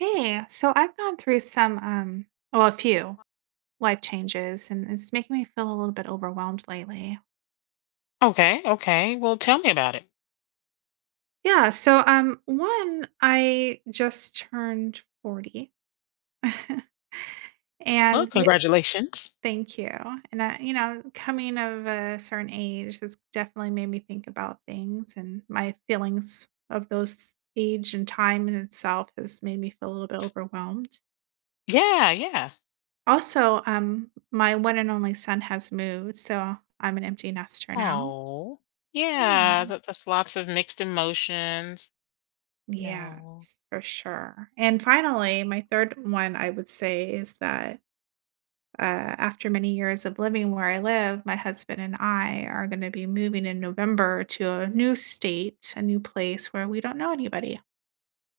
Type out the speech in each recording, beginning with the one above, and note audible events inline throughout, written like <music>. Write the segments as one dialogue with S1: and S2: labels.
S1: Hey, so I've gone through some, well, a few life changes, and it's making me feel a little bit overwhelmed lately.
S2: Okay, okay. Well, tell me about it.
S1: Yeah, so one, I just turned 40. <laughs>
S2: Well,
S1: and the,
S2: congratulations.
S1: thank you. And I coming of a certain age has definitely made me think about things, and my feelings of those age and time in itself has made me feel a little bit overwhelmed.
S2: Yeah, yeah.
S1: Also, my one and only son has moved, so I'm an empty nester now.
S2: Oh, yeah.
S1: Yeah.
S2: That's lots of mixed emotions. No.
S1: Yes, for sure. And finally, my 3rd one, I would say, is that after many years of living where I live, my husband and I are gonna be moving in November to a new state, a new place where we don't know anybody.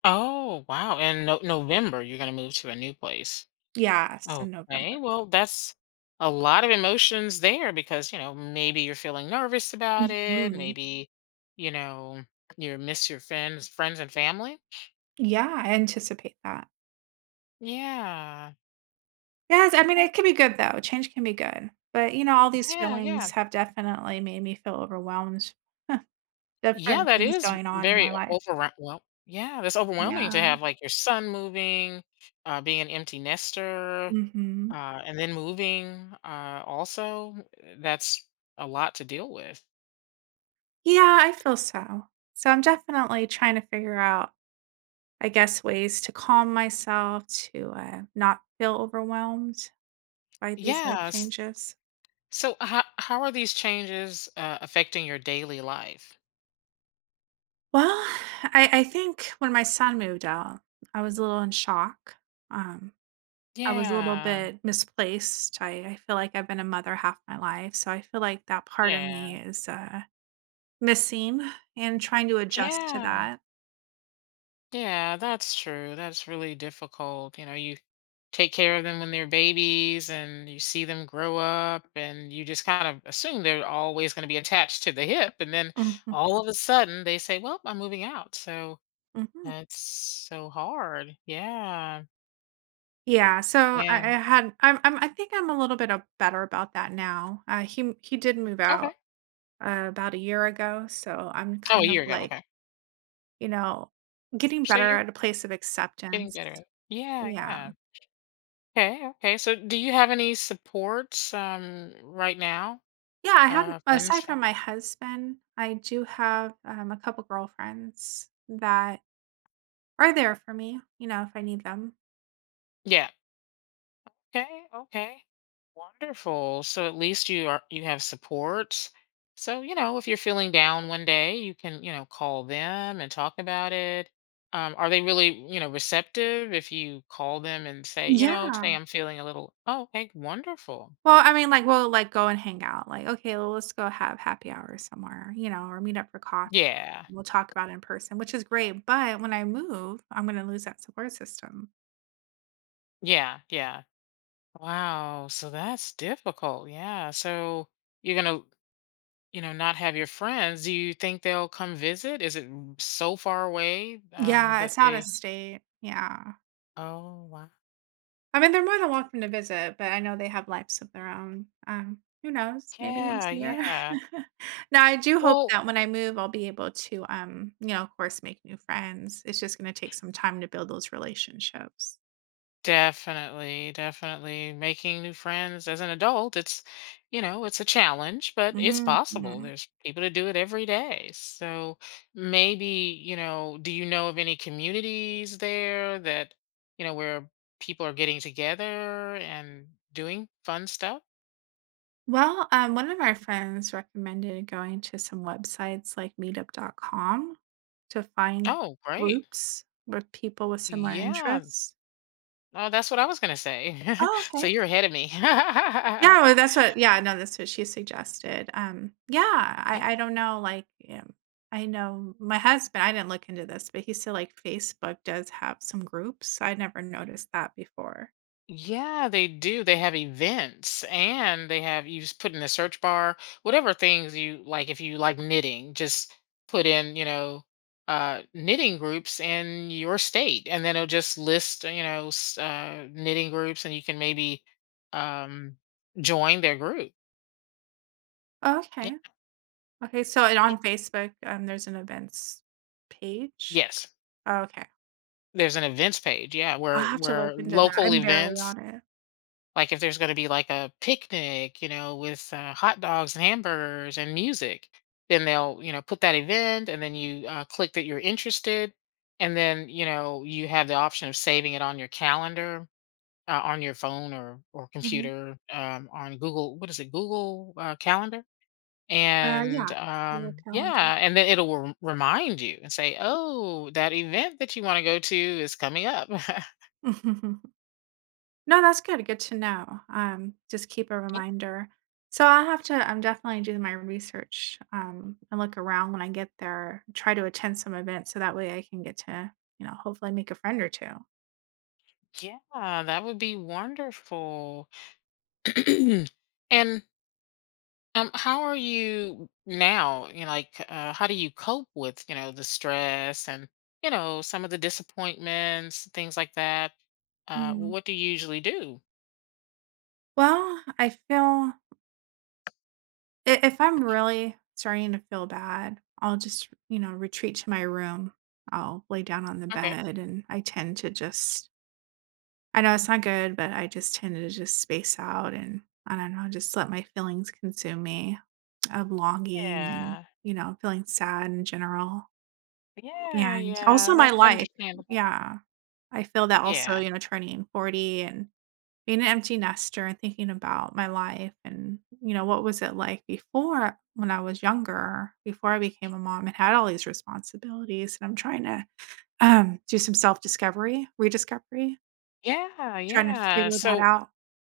S2: Oh, wow. And no, November, you're going to move to a new place.
S1: Yes, in
S2: Okay.
S1: November.
S2: Well, that's a lot of emotions there because, you know, maybe you're feeling nervous about it.
S1: Mhm.
S2: Maybe, you know, you miss your friends and family.
S1: Yeah, I anticipate that.
S2: Yeah.
S1: Yes, I mean,
S2: Oh,
S1: it can be good though, change can be good, but, you know, all these
S2: yeah,
S1: feelings
S2: yeah.
S1: have definitely made me feel overwhelmed. <laughs>
S2: Yeah,
S1: Different
S2: that
S1: things
S2: is
S1: going on in my
S2: very
S1: life.
S2: o well, yeah, that's overwhelming to
S1: Yeah.
S2: have, like, your son moving, being an empty nester,
S1: Mhm.
S2: uh, and then moving, also, that's a lot to deal with.
S1: Yeah, I feel so. So I'm definitely trying to figure out, I guess, ways to calm myself, to, not feel overwhelmed by these life
S2: Yes.
S1: changes.
S2: So how are these changes, affecting your daily life?
S1: Well, I think when my son moved out, I was a little in shock. um I was a little
S2: Yeah,
S1: bit misplaced. I feel like I've been a mother half my life, so I feel like that part of
S2: yeah,
S1: me is, missing and trying to adjust to
S2: yeah.
S1: that.
S2: Yeah, that's true. That's really difficult. You know, you take care of them when they're babies and you see them grow up, and you just kind of assume they're always going to be attached to the hip. And then
S1: Mhm,
S2: all of a sudden they say, well, I'm moving out. So
S1: mhm.
S2: that's so hard. Yeah.
S1: Yeah, so I
S2: And
S1: I had I'm I'm I think I'm a little bit, better about that now. He did move
S2: okay.
S1: out, about a year ago, so I'm
S2: Oh, a
S1: kind of
S2: year ago.
S1: like,
S2: Okay.
S1: you know, getting
S2: So
S1: better
S2: you're
S1: at a place of
S2: getting
S1: acceptance.
S2: better at it. Yeah.
S1: Yeah.
S2: Yeah. Okay. Okay. So do you have any supports right now?
S1: Yeah, I have,
S2: Friends?
S1: aside from my husband, I do have, a couple girlfriends that are there for me, you know, if I need them.
S2: Yeah. Okay, okay. Wonderful. So at least you have supports. So, you know, if you're feeling down one day, you can, you know, call them and talk about it. Are they really, you know, receptive if you call them and say, you know,
S1: Yeah.
S2: today I'm feeling a little, oh, okay, wonderful.
S1: Well, I mean, like, we'll, like, go and hang out, like, "Okay, well, let's go have happy hour somewhere," you know, or meet up for coffee.
S2: Yeah.
S1: We'll talk about it in person, which is great, but when I move, I'm gonna lose that support system.
S2: Yeah. Yeah. Wow. So that's difficult. Yeah. So you're going to, you know, not have your friends. Do you think they'll come visit? Is it so far away,
S1: Yeah,
S2: that
S1: it's out of
S2: they,
S1: state. Yeah.
S2: oh, wow.
S1: I mean, they're more than welcome to visit, but I know they have lives of their own. Who knows? Maybe
S2: Yeah,
S1: once a year.
S2: yeah.
S1: <laughs> Now, I do hope
S2: Well,
S1: that when I move, I'll be able to, you know, of course, make new friends. It's just going to take some time to build those relationships.
S2: definitely, definitely making new friends as an adult, it's, you know, it's a challenge, but it's possible.
S1: Mhm.
S2: There's people to do it every day. So maybe, you know, do you know of any communities there that, you know, where people are getting together and doing fun stuff?
S1: Well, one of our friends recommended going to some websites like meetup.com to find
S2: Oh, great.
S1: groups with people with similar
S2: Yeah.
S1: interests.
S2: Oh, that's what I was going to say. <laughs>
S1: Oh,
S2: So
S1: okay.
S2: you're ahead of me. <laughs>
S1: Yeah, no, that's what she suggested. Um, yeah,
S2: Yeah.
S1: I I don't know, like, yeah, I know my husband I didn't look into this, but he said, like, Facebook does have some groups. I never noticed that before.
S2: Yeah, they do. They have events, and they have, you just put in the search bar whatever things you like. If you like knitting, just put in, you know, knitting groups in your state, and then it'll just list, you know, knitting groups, and you can maybe um join their group.
S1: Oh,
S2: Yeah,
S1: okay. Okay, so and
S2: yeah.
S1: on Facebook, there's an events page?
S2: Yes.
S1: Oh, okay.
S2: There's an events page, yeah, where
S1: I'll have to look
S2: where
S1: into that.
S2: local
S1: I'm barely
S2: events,
S1: on it.
S2: like if there's going to be like a picnic, you know, with hot dogs and hamburgers and music, then they'll, you know, put that event, and then you, click that you're interested, and then, you know, you have the option of saving it on your calendar, on your phone or
S1: Mhm.
S2: computer, on Google, what is it, Google, Calendar. And
S1: Yeah, we'll calendar.
S2: yeah, and then it'll remind you and say, oh, that event that you want to go to is coming up. <laughs>
S1: <laughs> No, that's good, good to know, just keep a
S2: Yeah,
S1: reminder. So I'll have to, I'm definitely doing my research, and look around when I get there, try to attend some events so that way I can get to, you know, hopefully make a friend or 2.
S2: yeah, that would be wonderful. <clears throat> And how are you now? You know, like, how do you cope with, you know, the stress and, you know, some of the disappointments, things like that?
S1: Mm.
S2: What do you usually do?
S1: Well, I feel I if I'm really starting to feel bad, I'll just, you know, retreat to my room. I'll lay down on the
S2: Okay.
S1: bed, and I tend to just, I know it's not good, but I just tend to just space out and I don't know, just let my feelings consume me of longing and,
S2: Yeah.
S1: you know, feeling sad in general.
S2: Yeah.
S1: And
S2: Yeah.
S1: also my
S2: That's
S1: life.
S2: understandable.
S1: Yeah. I feel that also,
S2: Yeah.
S1: you know, turning 40 and being an empty nester and thinking about my life and, you know, what was it like before when I was younger, before I became a mom and had all these responsibilities. And I'm trying to, do some self discovery, rediscovery,
S2: Yeah.
S1: trying to
S2: Yeah.
S1: figure that
S2: So
S1: out.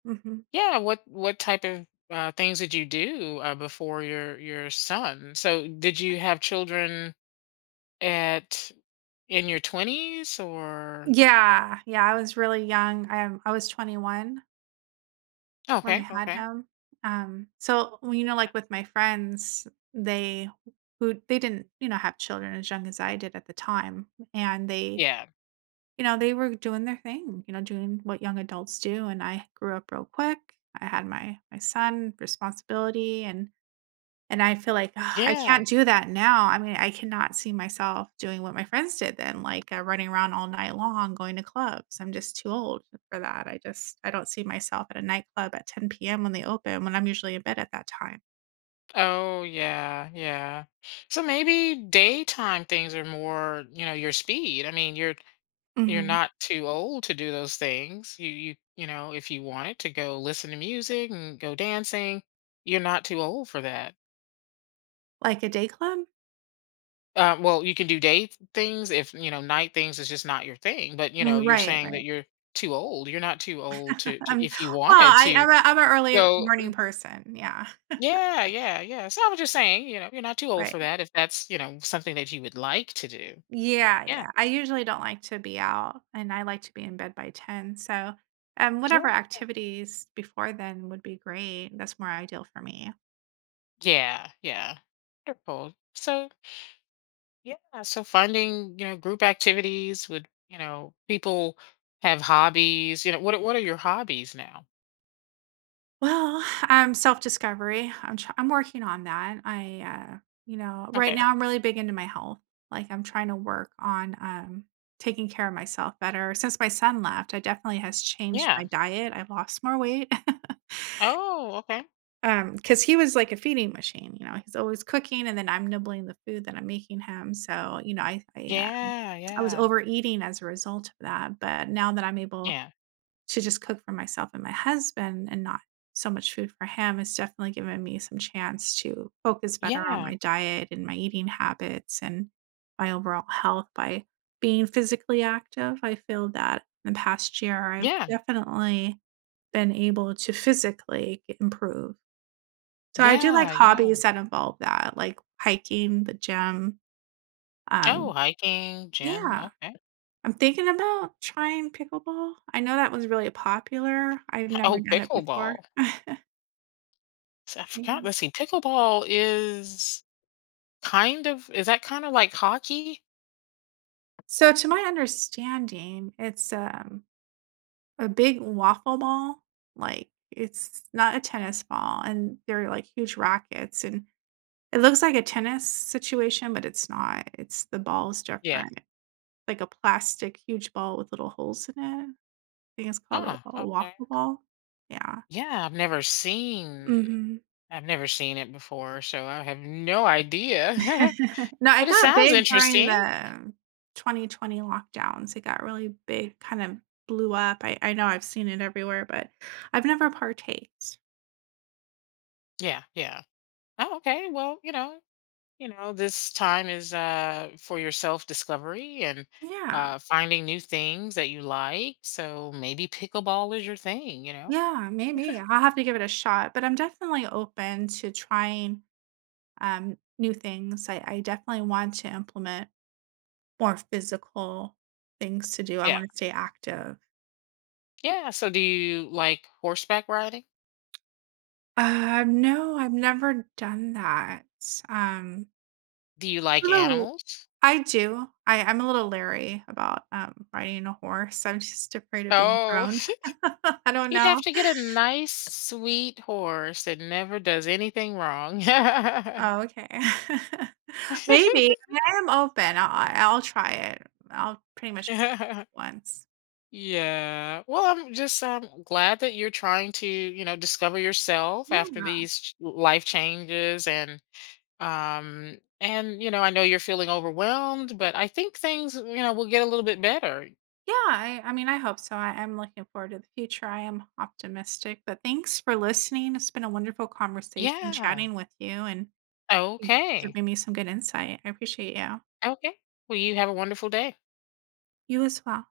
S1: Mhm.
S2: yeah, what type of things did you do before your son? So did you have children at in your twenties or?
S1: Yeah, yeah, I was really young, I am. I was 21 when I
S2: Okay,
S1: had
S2: okay.
S1: him, so, well, you know, like, with my friends, they they didn't, you know, have children as young as I did at the time, and they
S2: Yeah.
S1: you know, they were doing their thing, you know, doing what young adults do, and I grew up real quick. I had my son, responsibility. And I feel like, "Ugh, I
S2: Yeah.
S1: can't do that now." I mean, I cannot see myself doing what my friends did then, like, running around all night long, going to clubs. I'm just too old for that. I don't see myself at a nightclub at 10 p.m. when they open, when I'm usually in bed at that time.
S2: Oh, yeah, yeah. So maybe daytime things are more, you know, your speed. I mean, you're
S1: Mhm.
S2: not too old to do those things. You know, if you wanted to go listen to music and go dancing, you're not too old for that.
S1: Like a day club?
S2: Well, you can do day things if, you know, night things is just not your thing. But, you
S1: Mm,
S2: know, you're
S1: right,
S2: saying that
S1: right.
S2: you're too old. You're not too old
S1: <laughs>
S2: to,
S1: I'm
S2: to if you
S1: well,
S2: wanted
S1: I
S2: to
S1: I'm a I'm an early
S2: go.
S1: morning person, yeah,
S2: Yeah, yeah, yeah. So I was just saying, you know, you're not too old
S1: right.
S2: for that if that's, you know, something that you would like to do.
S1: Yeah,
S2: Yeah.
S1: yeah. I usually don't like to be out, and I like to be in bed by 10, so,
S2: Yeah.
S1: whatever activities before then would be great. That's more ideal for me.
S2: Yeah. Yeah. Wonderful. So yeah, so finding, you know, group activities with, you know, people have hobbies. You know, what are your hobbies now?
S1: Well, self-discovery. I'm working on that. Uh, you know, right
S2: Okay.
S1: now I'm really big into my health. Like, I'm trying to work on, taking care of myself better. Since my son left, I definitely has changed my
S2: Yeah.
S1: diet. I've lost more weight. <laughs>
S2: Oh, okay.
S1: Because he was like a feeding machine, you know, he's always cooking and then I'm nibbling the food that I'm making him, so, you know,
S2: Yeah,
S1: I was
S2: yeah.
S1: overeating as a result of that, but now that I'm able
S2: Yeah.
S1: to just cook for myself and my husband and not so much food for him, it's definitely given me some chance to focus better on
S2: Yeah.
S1: my diet and my eating habits and my overall health by being physically active. I feel that in the past year, I've
S2: Yeah.
S1: definitely been able to physically improve. So I do like
S2: Yeah. Yeah.
S1: hobbies that involve that, like hiking, the gym,
S2: Oh,
S1: um
S2: hiking, gym.
S1: yeah.
S2: Okay.
S1: I'm thinking about trying pickleball. I know that was really popular. I've
S2: <laughs>
S1: never
S2: Oh,
S1: done it before.
S2: pickleball.
S1: <laughs>
S2: So I
S1: Yeah.
S2: forgot. Let's see. Pickleball is that kinda like hockey?
S1: So to my understanding, it's, a big waffle ball, like, it's not a tennis ball, and they're, like, huge rackets, and it looks like a tennis situation, but it's not. It's the ball's
S2: Yeah.
S1: different, like a plastic huge ball with little holes in it. Think it's called a
S2: Huh,
S1: a
S2: okay.
S1: waffle ball? Yeah.
S2: Yeah, I've never seen
S1: Mhm.
S2: I've never seen it before, so I have no idea,
S1: <laughs> No,
S2: <laughs> but
S1: it
S2: it
S1: got
S2: sounds
S1: big during
S2: interesting.
S1: the 2020 lockdowns. It got really big, kind of blew up. I know I've seen it everywhere, but I've never partaked.
S2: Yeah, yeah. Oh, okay, well, you know, this time is, for your self-discovery, and,
S1: Yeah.
S2: finding new things that you like, so maybe pickleball is your thing, you know?
S1: Yeah, maybe. I'll have to give it a shot, but I'm definitely open to trying, new things. I definitely want to implement more physical things to do. I
S2: Yeah.
S1: wanna stay active.
S2: Yeah, so do you like horseback riding?
S1: No, I've never done that. Um,
S2: Do you
S1: a
S2: like
S1: little,
S2: animals?
S1: I do. I'm a little leery about, riding a horse. I'm just afraid of being
S2: Oh.
S1: thrown.
S2: <laughs>
S1: <laughs> I don't
S2: You'd have
S1: know.
S2: to get a nice, sweet horse that never does anything wrong. <laughs>
S1: Oh, okay. <laughs> Maybe. I mean, I am open. I'll try it. I'll pretty much try it
S2: <laughs>
S1: once.
S2: Yeah. Well, I'm just glad that you're trying to, you know, discover yourself
S1: Yeah.
S2: after these life changes, and you know, I know you're feeling overwhelmed, but I think things, you know, will get a little bit better.
S1: Yeah, I mean, I hope so. I'm looking forward to the future. I am optimistic, but thanks for listening. It's been a wonderful conversation
S2: Yeah.
S1: chatting with you and you
S2: Okay.
S1: giving me some good insight. I appreciate you.
S2: Okay. Well, you have a wonderful day.
S1: You as well.